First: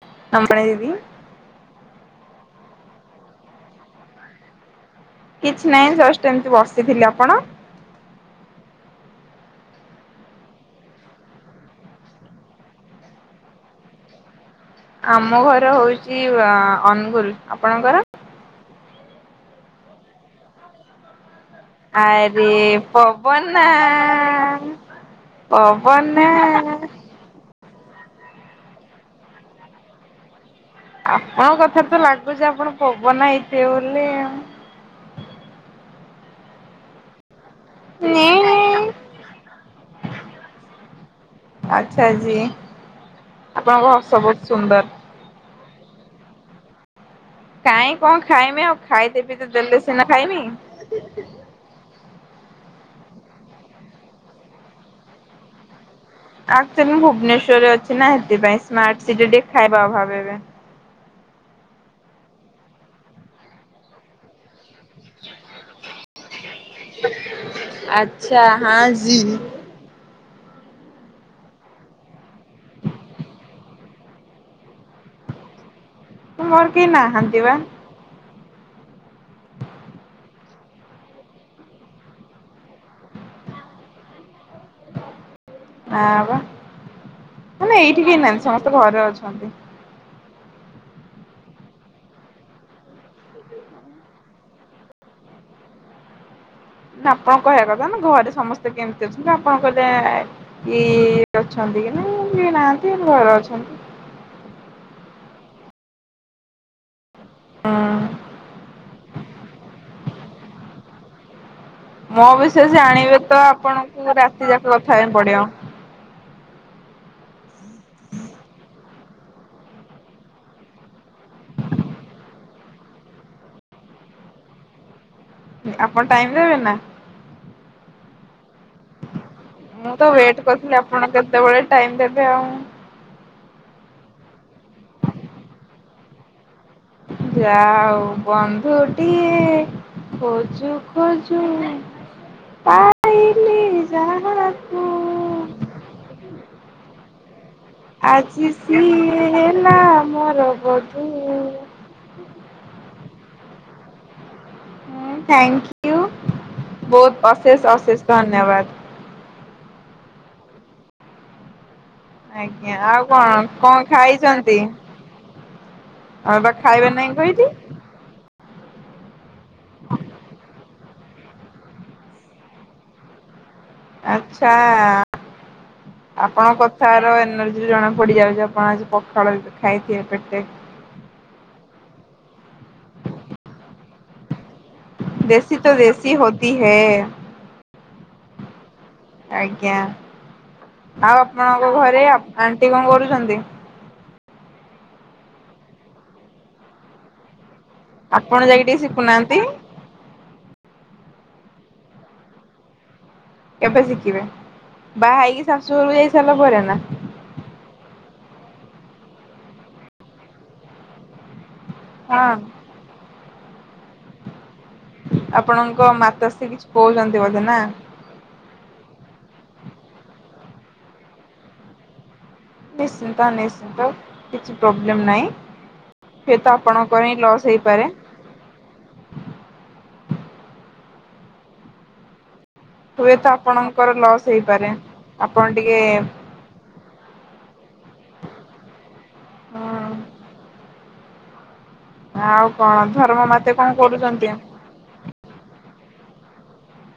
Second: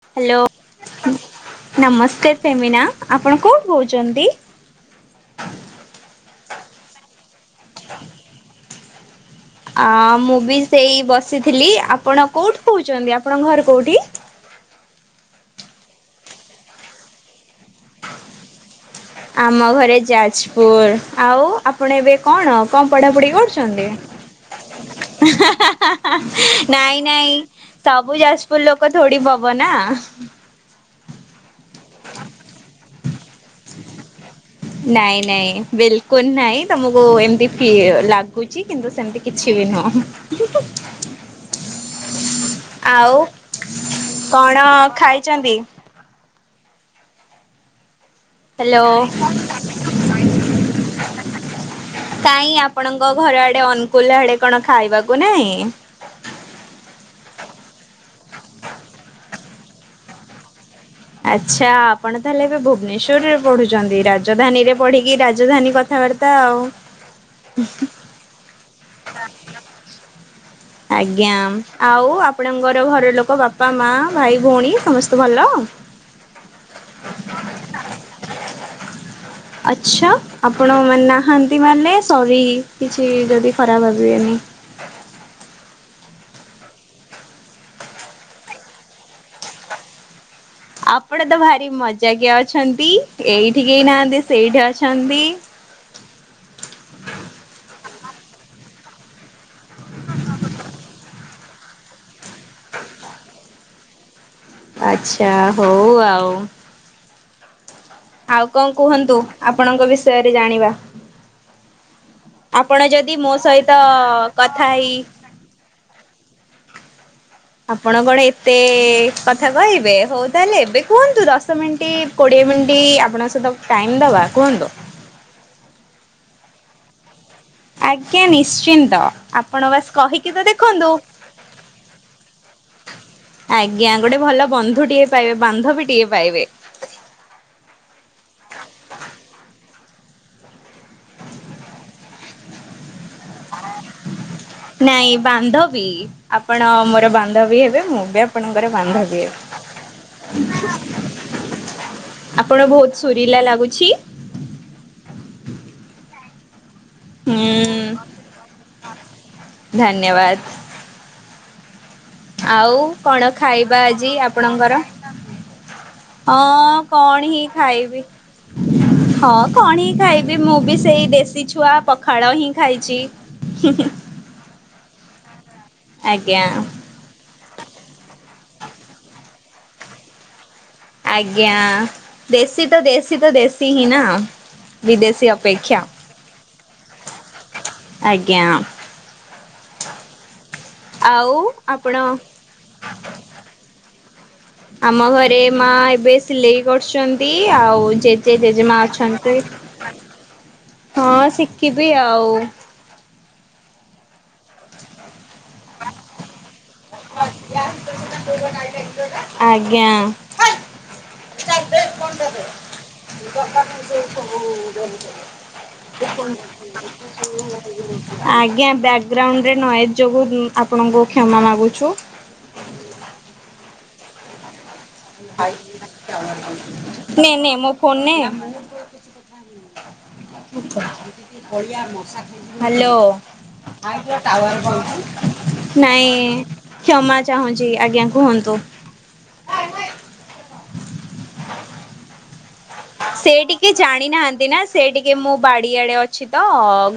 [unintelligible] ନମସ୍ତେ ପ୍ରେମିନା ଆପଣ କଣ କରୁଛନ୍ତି? କିଛି ନାହିଁ ଜଷ୍ଟ ଏମିତି ବସିଥିଲି ଆପଣ? [inaudible] ଅ ମୁଁ ବି ସେଇ ବସିଥିଲି ଆପଣ କୋଉଠି କହୁଛନ୍ତି ଆପଣଙ୍କ ଘର କୋଉଠି? ଆମ ଘର ହଉଛି ଅନୁଗୁଲ ଆପଣଙ୍କର? ଆମ ଘରେ ଯାଜପୁର ଆଉ ଆପଣ ଏବେ ଆରେ କଣ କଣ ପଢାପଢି ପବନା କରୁଛନ୍ତି? ପବନା ନାଇଁ ନାଇଁ ସବୁ ଯାଜପୁର ଲୋକ ଥୋଡି ପବନା। ଆପଣଙ୍କ କଥା ତ ଲାଗୁଛି ଆପଣ ପବନା ହାଇଥିବେ ବୋଲି। ନାଇଁ ନାଇଁ ବିଲକୁଲ ନାଇଁ ତମକୁ ଏମତି କି ଲାଗୁଛି କିନ୍ତୁ ସେମିତି କିଛି ବି ନୁହଁ। ଆଚ୍ଛା ଜୀ ଆଉ ଆପଣଙ୍କ ହସ ବହୁତ କଣ ସୁନ୍ଦର। ଖାଇଛନ୍ତି? କାଇଁ କଣ ଖାଇମି ଆଉ ହ୍ୟାଲୋ ଖାଇଦେ ପି ତ ଦେଲେ ସିନା ଖାଇମି। କାଇଁ ଆପଣଙ୍କ ଘର ଆଡେ ଅନୁକୁଲ ଆଡେ କଣ ଖାଇବାକୁ ନାାଇଁ। ଆ ଭୁବନେଶ୍ଵରରେ ଅଛି ନା ସେଥିପାଇଁ ସ୍ମାର୍ଟ ସି ଟିକେ ଖାଇବା ଅ ଭାବ ଏବେ। ଆଚ୍ଛା ଆପଣ ତାହେଲେ ଏବେ ଭୁବନେଶ୍ରରେ ପଢୁଛନ୍ତି ରାଜଧାନୀରେ ପଢିକି ରାଜଧାନୀ କଥା [inaudible] ଆଉ ଆଚ୍ଛା ହାଁ ଜି ଆଜ୍ଞା, ଆଉ ଆପଣଙ୍କର ଘର ଲୋକ ବାପା ମା ଭାଇ ଭଉଣୀ ସମସ୍ତେ ଭଲ? ମୋର କେହି ନାହାନ୍ତି ପା। ଆଛା, ଆପଣ ମାନେ ନାହାନ୍ତି ମାନେ ସରି କିଛି ଯଦି ଖରାପ ଭାବିବେନି। ହ ଆ-ଆ ବା ମାନେ ଏଇଠି କେହି ନାହାନ୍ତି ସମସ୍ତେ ଘରେ ଅଛନ୍ତି। ଆପଣ ତ ଭାରି ମଜାକିଆ ଅଛନ୍ତି, ଏଇଠି କେହି ନାହାନ୍ତି ସେଇଠି ଅଛନ୍ତି। ଆପଣ କହିବା କଥା ନା ଘରେ ସମସ୍ତେ କେମିତି ଅଛନ୍ତି ଆପଣ କହିଲେ ଏଁ-ଏଁ-ଏଁ ଇ-ଇ-ଇ ଅଛନ୍ତି କି ନାଇଁ, [inaudible] କିଏ ନାହାନ୍ତି ଘରେ ଅଛନ୍ତି। ଆଚ୍ଛା ହଉ ଆଉ। ହଁ। ଆଉ କଣ କୁହନ୍ତୁ ଆପଣଙ୍କ ବିଷୟରେ ଜାଣିବା। ମୋ ବିଷୟରେ ଆପଣ ଜାଣିବେ ଯଦି ମୋ ତ ସହିତ ଆପଣଙ୍କୁ ରାତି ଯାକ କଥା ହେଇ ହେବାକୁ ପଡିବ। ଆପଣ କଣ ଏତେ କଥା କହିବେ ହଉ ତାହେଲେ ଏବେ କୁହନ୍ତୁ ଦଶ ମିନିଟ୍ କୋଡିଏ ମିନିଟ୍ ଆପଣଙ୍କ ସହିତ ଟାଇମ୍ ଦବା କୁହନ୍ତୁ। ଆପଣ ଟାଇମ୍ ଦେବେ ନା? ଆଜ୍ଞା ନିଶ୍ଚିନ୍ତ। ଆପଣ ବାସ୍ ମୁଁ ତ କହିକି ୱେଟ୍ କରୁଥିଲି ଦେଖନ୍ତୁ। ଆପଣ କେତେବେଳେ ଟାଇମ୍ ଦେବେ ଆଉ ଆଜ୍ଞା ଗୋଟେ ଭଲ ବନ୍ଧୁଟିଏ ପାଇବେ ବାନ୍ଧବୀଟିଏ ପାଇବେ। ଯାହା ହେଉ ବନ୍ଧୁଟିଏ ଖୋଜୁ ଖୋଜୁ ପାଇଲି ଯାଆ ନାଇଁ ବାନ୍ଧବୀ, ଆପଣ ମୋର ବାନ୍ଧବୀ ହେ ହେବେ, ମୁଁ ବି ଆଜି ଆପଣଙ୍କର ସିଏ ବାନ୍ଧବୀ ହେଲା ମୋର ହେବି। ବଧୁ। ଆପଣ ବହୁତ ସୁୁରିଲା ଲାଗୁଛି। ଉଁ ଥ୍ୟାଙ୍କ୍ ୟୁ ବହୁତ ହୁଁ ଅଶେଷ୍ ଅଶେଷ୍ ଧନ୍ୟବାଦ। ଧନ୍ୟବାଦ। ଆଜ୍ଞା ଆଉ କଣ କଣ ଖାଇବା ଆଜି ଖାଇଛନ୍ତି? ଆପଣଙ୍କର? ଆମେ ବା ହଁ ଖାଇବା ନାହିଁ କଣ ହିଁ କହିଲି। ଖାଇବି। ହଁ କଣ ହିଁ ଖାଇବି ମୁଁ ବି ସେଇ ଦେଶୀ ଛୁଆ ପଖାଳ ହିଁ ଖାଇଛି। ଆଛା। ଆଜ୍ଞା ଆପଣଙ୍କ କଥାର ଏନର୍ ର୍ଜିରୁ ଜଣା ପଡି ଯାଉଛି ଆପଣ ଆଜି ପଖାଳ ଖାଇଥିବେ ପେଟେ। ଆଜ୍ଞା ଦେଶୀ ତ ଦେଶୀ ତ ଦେଶୀ ହିଁ ନା। ବିଦେଶୀ ଦେଶୀ ତ ଅପେକ୍ଷା ଦେଶୀ ହୋତି ହୈ। ଆଜ୍ଞା। ଆଜ୍ଞା, ଆଉ ଆପଣଙ୍କ ଘରେ ଆଣ୍ଟି କଣ କରୁଛନ୍ତି? ଆମ ଘରେ ମା ଏବେ ସିଲେଇ କରୁଛନ୍ତି। ଆଉ ଜେଜେ ଆପଣ ଯାଇକି ଟିକେ ଜେଜେମା ଅଛନ୍ତି। ଶିଖୁନାହାନ୍ତି। ହଁ ଶିଖିବି ଆଉ କେବେ ଶିଖିବେ, ବାହା ହେଇକି ଶାଶୁଘରକୁ ଯାଇ ସାରିଲା ପରେ ନା। ଆଜ୍ଞା। ହଁ। ଦରକାର ନାହିଁ ସେ ସବୁ ଆପଣଙ୍କ ମାତାଶ୍ରୀ କିଛି କହୁଛନ୍ତି ବୋଧେ ନା? ଆଜ୍ଞା ବ୍ୟାଗ୍ ଗ୍ରାଉଣ୍ଡରେ ନଏଜ ଯୋଗୁ ଆପଣଙ୍କୁ କ୍ଷମା ମାଗୁଛୁ। ନିଶ୍ଚିନ୍ତ ନିଶ୍ଚିନ୍ତ କିଛି ପ୍ରୋବ୍ଲେମ ନାହିଁ। ହୁଏତ ଆପଣଙ୍କର ହିଁ ନେ ଲସ୍ ନେ ମୋ ହେଇପାରେ ଫୋନ୍ ନେ। ହ୍ୟାଲୋ। ହୁଏତ ଆପଣଙ୍କର କାଇଁ କିଲୋ ଲସ୍ ଟାୱର୍ ହେଇପାରେ। ଆପଣ ଟିକେ ପାଉନି। ନାଇଁ କ୍ଷମା ଚାହୁଁଛି ଆଜ୍ଞା କୁହନ୍ତୁ। ହଁ। ଆଉ କଣ ଧର୍ମ ସେ ମାତେ କଣ ଟିକେ କରୁଛନ୍ତି? ଜାଣିନାହାନ୍ତି ନା ସେ ଟିକେ ମୁଁ ବାଡିଆଡେ ଅ ଅଛି ତ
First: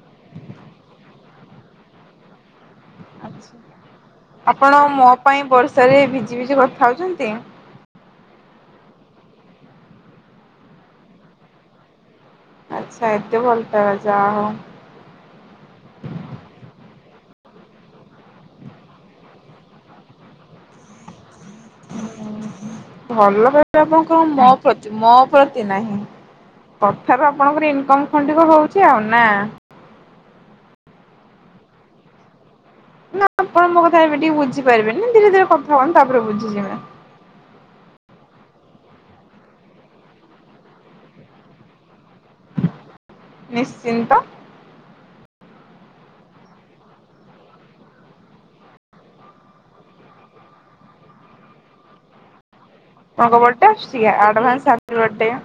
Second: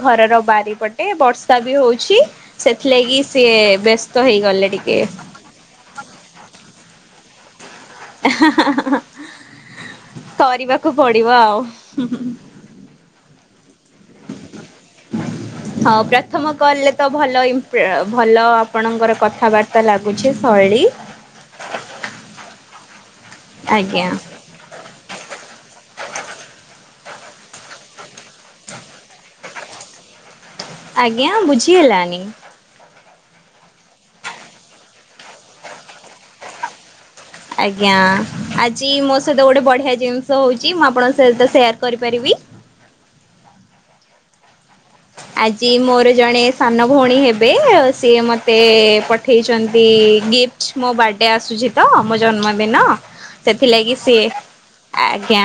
ଘରର ବାରିପଟେ ବର୍ଷା ବି ହଉଛି ସେଥି ଆଛା ଆପଣ ଟିକେ ମୋ ପାଇଁ ବର୍ଷ ରେ ଭିଜି ଭିଜି କଥାହଉଛନ୍ତି ଇହା ହାଁ ହାଁ କରିବାକୁ ପଡିବ ଆଉ ଆଚ୍ଛା ଏତେ ଭଲ ପାଉଚ। ହଁ ପ୍ରଥମ କଲ୍ ରେ ତ ଭଲ ଅ ଭଲ ଆପଣଙ୍କର କଥାବାର୍ତ୍ତା ଲାଗୁଛି। ବେଳି ଭଲ ପାଇବେ ଆଜ୍ଞା ଆପଣଙ୍କ ମୋ ପ୍ରତି ମୋ [unintelligible] କଥାରୁ ଆପଣଙ୍କର ଇନକମ ଖଣ୍ଡିକ ହଉଛି ଆଉ ନା। ଆଜ୍ଞା ବୁଝି ହେଲାନି। ନା ଆପଣ ମୋ କଥା ଏବେ ଟିକେ ବୁଝି ପାରିବେନି ଧୀରେ ଧୀରେ କଥା ହୁଅନ୍ତୁ ତାପରେ ବୁଝିଯିବେ। ଆଜ୍ଞା ଆଜି ମୋ ସହିତ ଗୋଟେ ବଢିଆ ଜିନିଷ ହଉଛି ମୁଁ ଆପଣଙ୍କ ସହିତ ସେୟାର କରିପାରିବି। ନିଶ୍ଚିନ୍ତ। ଆଜି ମୋର ଜଣେ ସାନ ଭଉଣୀ ହେବେ ଆ ସିଏ ମତେ ପଠେଇଚନ୍ତି। ଗିଫ୍ଟ ମୋ ବାର୍ଡେ ଆସୁଛି ତ ମୋ ଜନ୍ମଦି ଦିନ ଆପଣଙ୍କ ବର୍ଥଡେ ସେଥିଲାଗି ଆସୁଛି କି ସିଏ ଆଡଭାନ୍ସ ହାପି ବର୍ଥଡେ। ଆଜ୍ଞା।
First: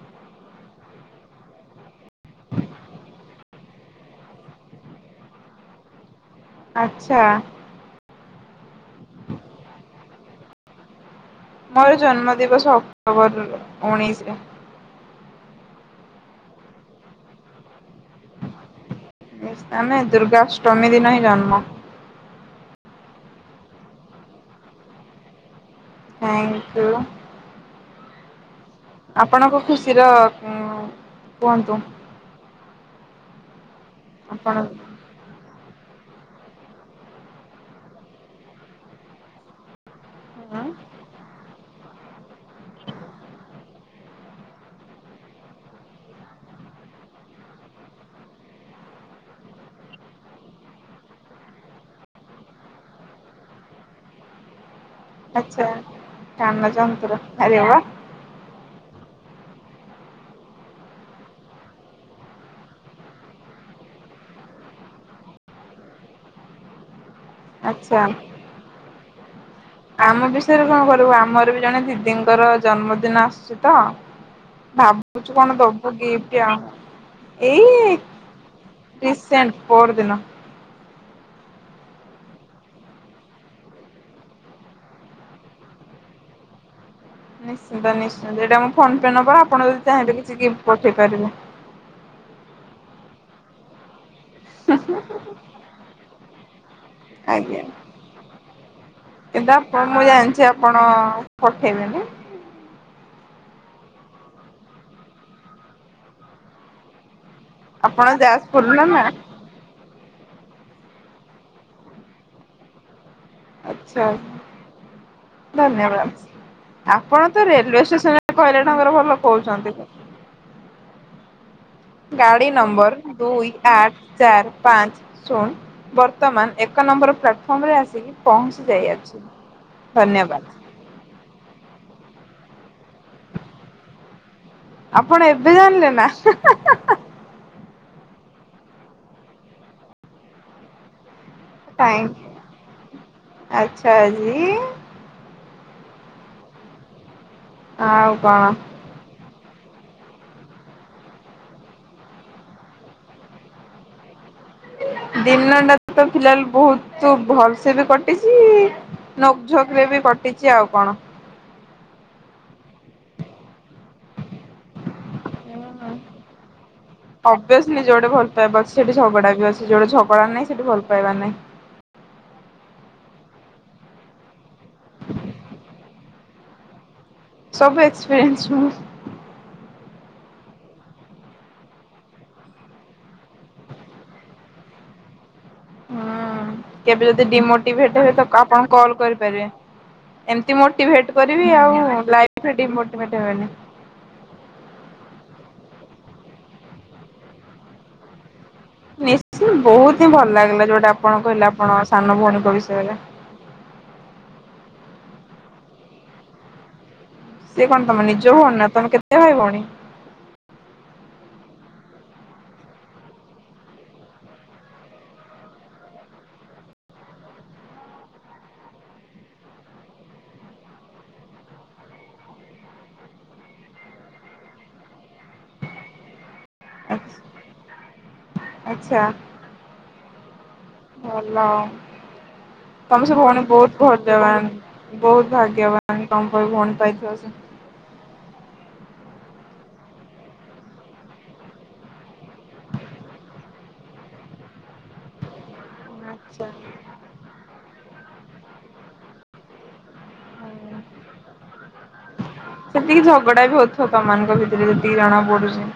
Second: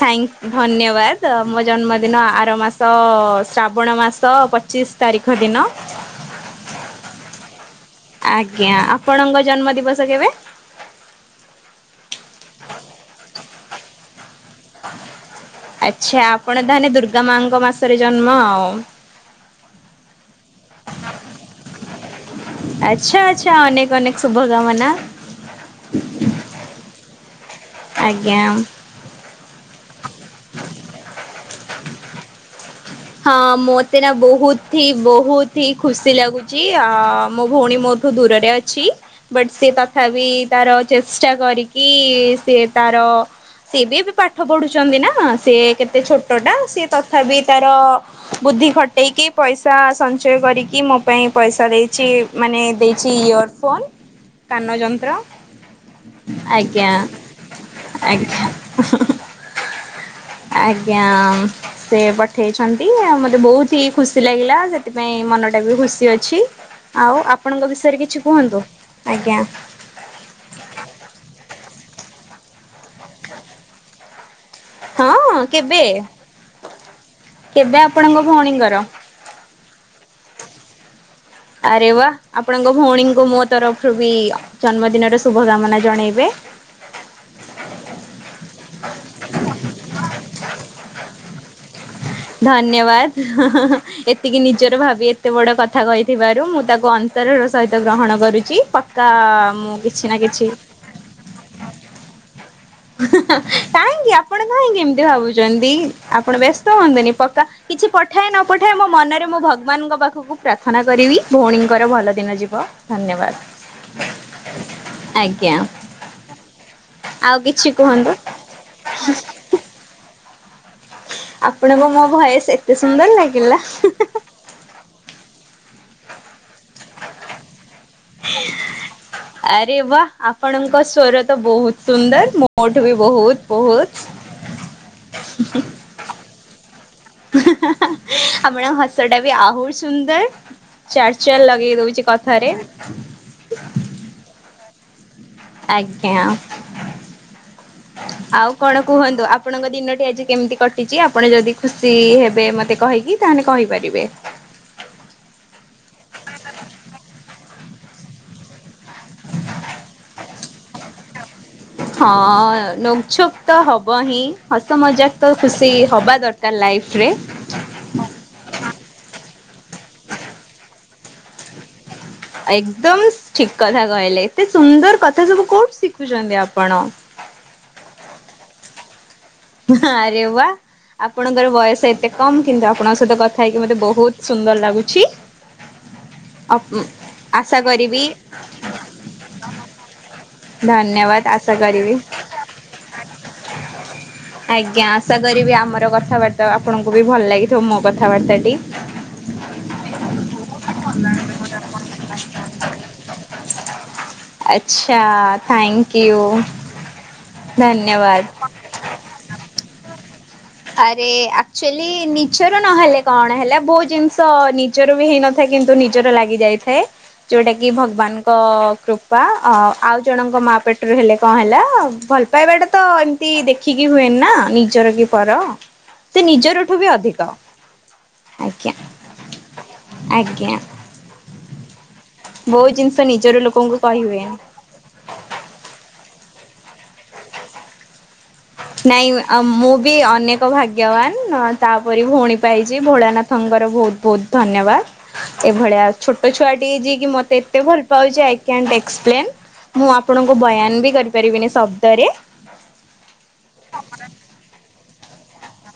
ଥ୍ୟାଙ୍କ ଧନ୍ୟବାଦ ମୋ ଜନ୍ମଦିନ ଆର ମାସ ଅ ଶ୍ରାବଣ ମାସ ପଚିଶ ତାରିଖ ଦିନ। ଆଚ୍ଛା। ଆଜ୍ଞା ଆପଣଙ୍କ ଜନ୍ମ ଦିବସ କେବେ? ମୋର ଜନ୍ମ ଦିବସ ଅକ୍ଟୋବର ଉଣେଇଶି। ଆଚ୍ଛା ଆପଣ ତାହେନେ ଦୁର୍ଗା ମାଙ୍କ ମାସରେ ଜନ୍ମ ଆଉ। ଆମେ ଦୁର୍ଗାଷ୍ଟମୀ ଦିନ ହିଁ ଜନ୍ମ। ଆଚ୍ଛା ଆଚ୍ଛା ଅନେକ ଅନେକ ଶୁଭ କାମନା। Thank you. ଆଜ୍ଞା। ଆପଣଙ୍କ ଖୁସିର କୁହନ୍ତୁ। ହଁ ମତେ ନା ଆପଣ ବହୁଥି ବହୁତ। ଇ ଖୁସି ଲାଗୁଛି ଆ ମୋ ଭଉଣୀ ମୋଠୁ ଦୂରରେ ଅଛି ବଟ୍ ସେ ତା ତଥାପି ତାର ଚେଷ୍ଟା କରିକି ସିଏ ତାର ସିଏ ବି ଏବେ ପାଠ ପଢୁଛନ୍ତି ନା ସିଏ କେତେ ଛୋଟ ଟା ସିଏ ତଥାପି ତା ଅ ବୁଦ୍ଧି ଖଟେଇକି ପଇସା ସଞ୍ଚୟ କରିକି ମୋ ପାଇଁ ପଇସା ଦେଇଛି ମାନେ ଦେଇଛି ଇଅର୍ ଫୋନ୍ କାନ ଯ ର ଆଚ୍ଛା କାନ ଆଜ୍ଞା ଯନ୍ତ୍ର ଆରେ ବା ଆଜ୍ଞା ହୁଁ ହୁଁ। ଆଜ୍ଞା ସେ ପଠେଇଛନ୍ତି ଆଉ ମତେ ବହୁତ ହି ଖୁସି ଲାଗିଲା ସେଥିପାଇଁ ମନ ଟା ବି ଖୁସି ଅଛି ଆଉ ଆପଣଙ୍କ ଆଚ୍ଛା। ବିଷୟରେ କିଛି କୁହନ୍ତୁ ଆଜ୍ଞା। ଆମ ବିଷୟରେ କଣ କରିବୁ ଆମର ବି ଜଣେ ଦିଦିଙ୍କର ଜନ୍ମଦିନ ଆସୁଛି ତ ଭାବୁଛୁ ହଁ କଣ କେବେ ଦବୁ ଗିଫ୍ଟି ଆ ଏଇ କେବେ ଆପଣଙ୍କ ଭଉଣୀଙ୍କର? ରିସେଣ୍ଟ ପହର ଦିନ। ଆରେ ବା ଆପଣଙ୍କ ଭଉଣୀଙ୍କୁ ମୋ ତରଫରୁ ବି ଜନ୍ମଦିନର ଶୁଭ କାମନା ଜଣେଇବେ। ନିଶ୍ଚିନ୍ତ ନିଶ୍ଚିନ୍ତ ଏଇଟା ଫୋନ ପେ ନମ୍ବର ଆପଣ ଯଦି ଚାହିଁବେ କିଛି ଗିଫ୍ଟ ପଠେଇ ପାରିବେ। [unintelligible] ହଁ ହଁ ଏତିକି ନିଜର ଭାବି ଏତେ ବଡ କଥା କହିଥିବାରୁ ମୁଁ ତାକୁ ଅନ୍ତର ର ଆଜ୍ଞା। ସହିତ ଗ୍ରହଣ କରୁଛି ପକ୍କା କିନ୍ତୁ ମୁଁ ଆପଣ କିଛି ନା ଜାଣିଛି କିଛି ଆପଣ [unintelligible] କାହିଁକି ଆପଣ କାହିଁକି ଏମିତି ଭାବୁଛନ୍ତି ଆପଣ ବ୍ୟସ୍ତ ହୁଅନ୍ତୁ ନି କିଛି ଆପଣ ପଠାଏ ନ ଯାଜପୁର ପଠାଏ ନା ମୋ ନା। ମନରେ ମୁଁ ଭଗବାନଙ୍କ ପାଖକୁ ପ୍ରାର୍ଥନା ନା କରିବି ଭଉଣୀଙ୍କର ଭଲ ଦିନ ଯିବ ଧନ୍ୟବାଦ। ଆଛା ଆଜ୍ଞା ଧନ୍ୟବାଦ। ଆପଣ ଆଉ ତ କିଛି ରେଲୱେ କୁହନ୍ତୁ ଷ୍ଟେସନରେ କହିଲେ [unintelligible] ତାଙ୍କର ଭଲ କହୁଛନ୍ତି। ଆ ଗାଡି ନମ୍ବର ଦୁଇ ଆଠ ଚାରି ପାଞ୍ଚ ଶୂନ ବର୍ତ୍ତମାନ ଏକ ନମ୍ବର ପ୍ଲାଟଫର୍ମ ରେ ଆସିକି ପହଞ୍ଚି ଯାଇଅଛି, ଆରେ ବା ଧନ୍ୟବାଦ। ଆପଣଙ୍କ ସ୍ୱର ତ ବହୁତ ସୁନ୍ଦର ମୋଠୁ ବି ବହୁତ ବହୁତ ଆପଣ ଏବେ ଜାଣିଲେ ନା ହେ ହେ ହେ ହେ ଆପଣଙ୍କ ହସ ଟା ବି ଆହୁରି ସୁନ୍ଦର ଚ ଚଲ ଲଗେଇ ଦଉଛି ଥ୍ୟାଙ୍କ କଥାରେ ଆଚ୍ଛା ଆଜି ଆଜ୍ଞା ଆଉ କଣ କୁହନ୍ତୁ? ଆପଣଙ୍କ ଦିନଟି ଆଜି କେମିତି କଟିଛି ଆପଣ ଯଦି ଖୁସି ହେବେ ମତେ କହିକି ତାହେଲେ କହିପାରିବେ। ଦିନଟା ସେ ବି କଟିଛି ନୋକଝୋକ ରେ ବି କଟିଛି ଆଉ କଣ? ହଁ ନୋକ ଛୋପ ତ ହବ ହିଁ ହସ ମଜାକ ତ ଖୁସି ହବା ଦରକାର ଲାଇଫ ଅଭିୟସ୍ଲି ଯୋଉଠି ଭଲ ପାଇବା ସେଠି ଝଗଡା ବି ଅ ସେ ଯୋଉଟେ ଝଗଡା ନାଇଁ ସେଠି ଭଲ ପାଇବା ନାଇଁ ଏକଦମ ଠିକ୍ କଥା କହିଲେ ଏତେ ସୁନ୍ଦର କଥା ସବୁ କୋଉଠି ଶିଖୁଛନ୍ତି ଆପଣ? ସବୁ ଏକ୍ସପିରିଏନ୍ସ୍ ମୁ ହଁ ଆରେ ବା ଆପଣଙ୍କର ବୟସ ଏତେ କମ୍ କିନ୍ତୁ ଆପଣଙ୍କ ସହିତ କଥା ହେଇକି ମତେ ବହୁତ ସୁନ୍ଦର ଲାଗୁଛି। ହୁଁ ଅପ କେବେ ଯଦି ଆଶା କରିବି ଡିମୋଟିଭେଟର ହୁଏ ତ ଆପଣ କଲ୍ କରିପାରିବେ ଏମତି ମୋଟିଭେଟ୍ ଧନ୍ୟବାଦ କରିବି ଆଶା ଆଉ ଲାଇଫ୍‌ରେ ଡିମୋଟିଭେଟ୍ ହେବେନି। ଆଜ୍ଞା ଆଶା କରିବି ଆମର କଥାବାର୍ତ୍ତା ଆପଣଙ୍କୁ ବି ଭଲ ଲାଗିଥିବ ମୋ କଥାବାର୍ତ୍ତା ଟି ନିଶ୍ଚୟ ବହୁତ ହିଁ ଭଲ ଲାଗିଲା ଯୋଉଟା ଆପଣ କହିଲା ଆପଣ ସାନ ଭଉଣୀଙ୍କ ବିଷୟରେ [inaudible] ଆଛା ଥ୍ୟାଙ୍କ୍ ୟୁ। ସେ କଣ ତମେ ଧନ୍ୟବାଦ। ନିଜ ଭଉନି ନା ତମେ କେତେ ଭାଇଭଉଣୀ? ଆରେ ଆକ୍ଚୁଆଲି ନିଜର ନହେଲେ କଣ ହେଲା ବହୁତ୍ ଜିନିଷ ନିଜର ବି ହେଇନଥାଏ କିନ୍ତୁ ନିଜର ଲାଗି ଯାଇଥାଏ ଯୋଉଟା କି ଭଗବାନଙ୍କ କୃପା ଅ ଆଉ ଜଣଙ୍କ ମା ପେଟରୁ ହେଲେ କଣ ହେଲା ଭଲ ପାଇବାଟା ତ ଏମିତି ଦେଖିକି ହୁଏନି ନା ନିଜର କି ପର ସେ ନିଜର ଠୁ ବି ଅଧିକ ଆଜ୍ଞା। ଆଚ୍ଛା ଆଜ୍ଞା। ଭଲ ବହୁତ [inaudible] ଜିନିଷ ତମେ ସବୁ ନିଜର ଭଉଣୀ ଲୋକଙ୍କୁ ବହୁତ କହି ହୁଏନି। ଭାଗ୍ୟବାନ ବହୁତ ଭାଗ୍ୟବାନ। ତମ୍ ପରି ଭଉଣୀ [unintelligible] ପାଇଥିଵ ସେ। ନାଇଁ ମୁଁ ବି ଅନେକ ଭାଗ୍ୟବାନ ତାପରି ଭଉଣୀ ପାଇଛି ଭୋଳାନାଥଙ୍କର ଭଉଣୀ ବତ ବହୁତ ଧନ୍ୟବାଦ ଏଭଳିଆ ଛୋଟ ଆଚ୍ଛା ଛୁଆ ଟି ଯିଏକି ମତେ ଏତେ ଭଲ ପାଉଛି ଆ। ଆଇ କାଣ୍ଟ ଏକ୍ସପ୍ଲେନ୍, ମୁଁ ଆପଣଙ୍କୁ ବୟାନ ବି କରିପାରିବିନି ସବୁ ସେତିକି ଝଗଡା ବି ହଉଥିବ ତମ ମାନଂକର ଭିତରେ ଯେତିକି ଜଣା ପଡୁଛି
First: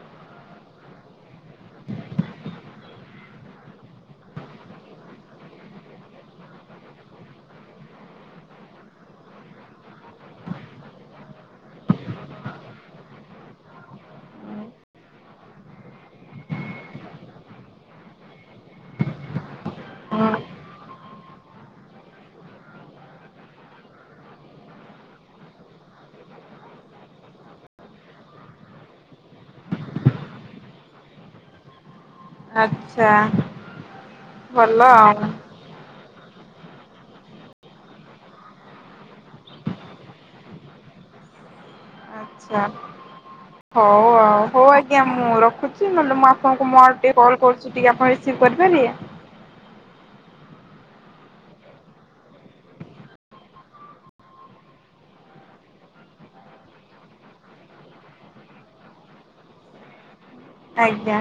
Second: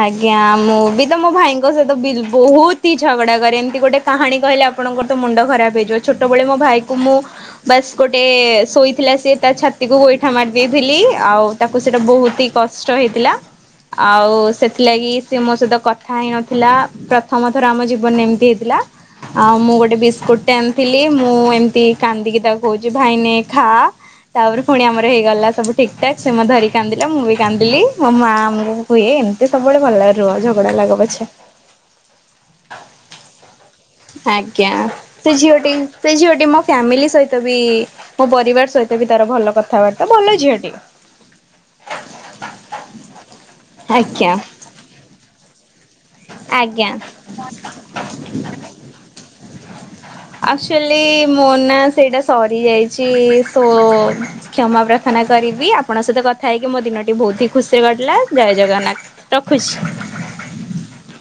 ଆଜ୍ଞା ମୁଁ ବି ତ ମୋ ଭାଇଙ୍କ ସହିତ ବି ବହୁତ ହି ଝଗଡା କରେ ଏମିତି ଗୋଟେ କାହାଣୀ କହିଲି ଆପଣଙ୍କର ତ ମୁଣ୍ଡ ଖରାପ ହେଇଯିବ, ଛୋଟବେଳେ ମୋ ଭାଇ କ ମୁଁ ବାସ୍ ଗୋଟେ ଶୋଇଥିଲା ସେ ଛାତିକୁ ଗୋଇଠା ମାରି ଦେଇଥିଲି ଆଉ ତାକୁ ସେଇଟା ବହୁତ ହି କଷ୍ଟ ହେଇଥିଲା ଆଉ ସେଥିଲାଗି ସେ ମୋ ସହିତ କଥା ହେଇନଥିଲା ପ୍ରଥମ ଥର ଆମ ଜୀବନ ଏମିତି ହେଇଥିଲା ଆଉ ମୁଁ ଗୋଟେ ବିସ୍କୁଟ ଟେ ଆଣିଥିଲି ମୁଁ ଏମତି କାନ୍ଦିକି ତାକୁ କହୁଛି ଭାଇନେ ଖା ତାପରେ ପୁଣି ଆମର ହେଇଗଲା ସବୁ ଠିକ୍ ଠାକ୍ ସେ ମୋ ଧରିକ କାନ୍ଦିଲା ମୁଁ ବି କାନ୍ଦିଲି ମୋ ମା ଆମକୁ ହୁଏ ଏ ଏତେ ସବୁବେଳେ ଭଲ ଲାଗ ରୁହ ଝଗଡା ଲାଗ ପଛେ ଆଚ୍ଛା। ଆଜ୍ଞା ଭଲ ଆଉ ସେ ଝିଅଟି ସେ ଝିଅଟି ମୋ ଫ୍ୟାମିଲି ସହିତ ବି ମୋ ପରିବାର ସହିତ ବି ତାର ଭଲ କଥାବାର୍ତ୍ତା ଭଲ ଝିଅଟି। [inaudible] ଆଚ୍ଛା ହଉ ଆଜ୍ଞା ଆଉ ହଉ ଆଜ୍ଞା ମୁଁ ରଖୁ ମୁଁ ଆପଣଙ୍କୁ ମୋ ଆଡୁ ଆଜ୍ଞା। ଟିକେ କଲ୍ କରୁଛି ଟିକେ ଆପଣ ରିସିଭ୍ କରିପାରିବେ। ଆଚୁଆଲି ମୋର ନା ସେଇଟା ସରିଯାଇଛି ଶୋ କ୍ଷମା ପ୍ରାର୍ଥନା। କରିବି ଆପଣଙ୍କ ସହିତ କଥା ହେଇକି ମୋ ଦିନଟି ବହୁତ୍ ହିଁ ଖୁସି ରେ କଟିଲା ଜୟ ଜଗନ୍ନାଥ ରଖୁଛି। ଆଜ୍ଞା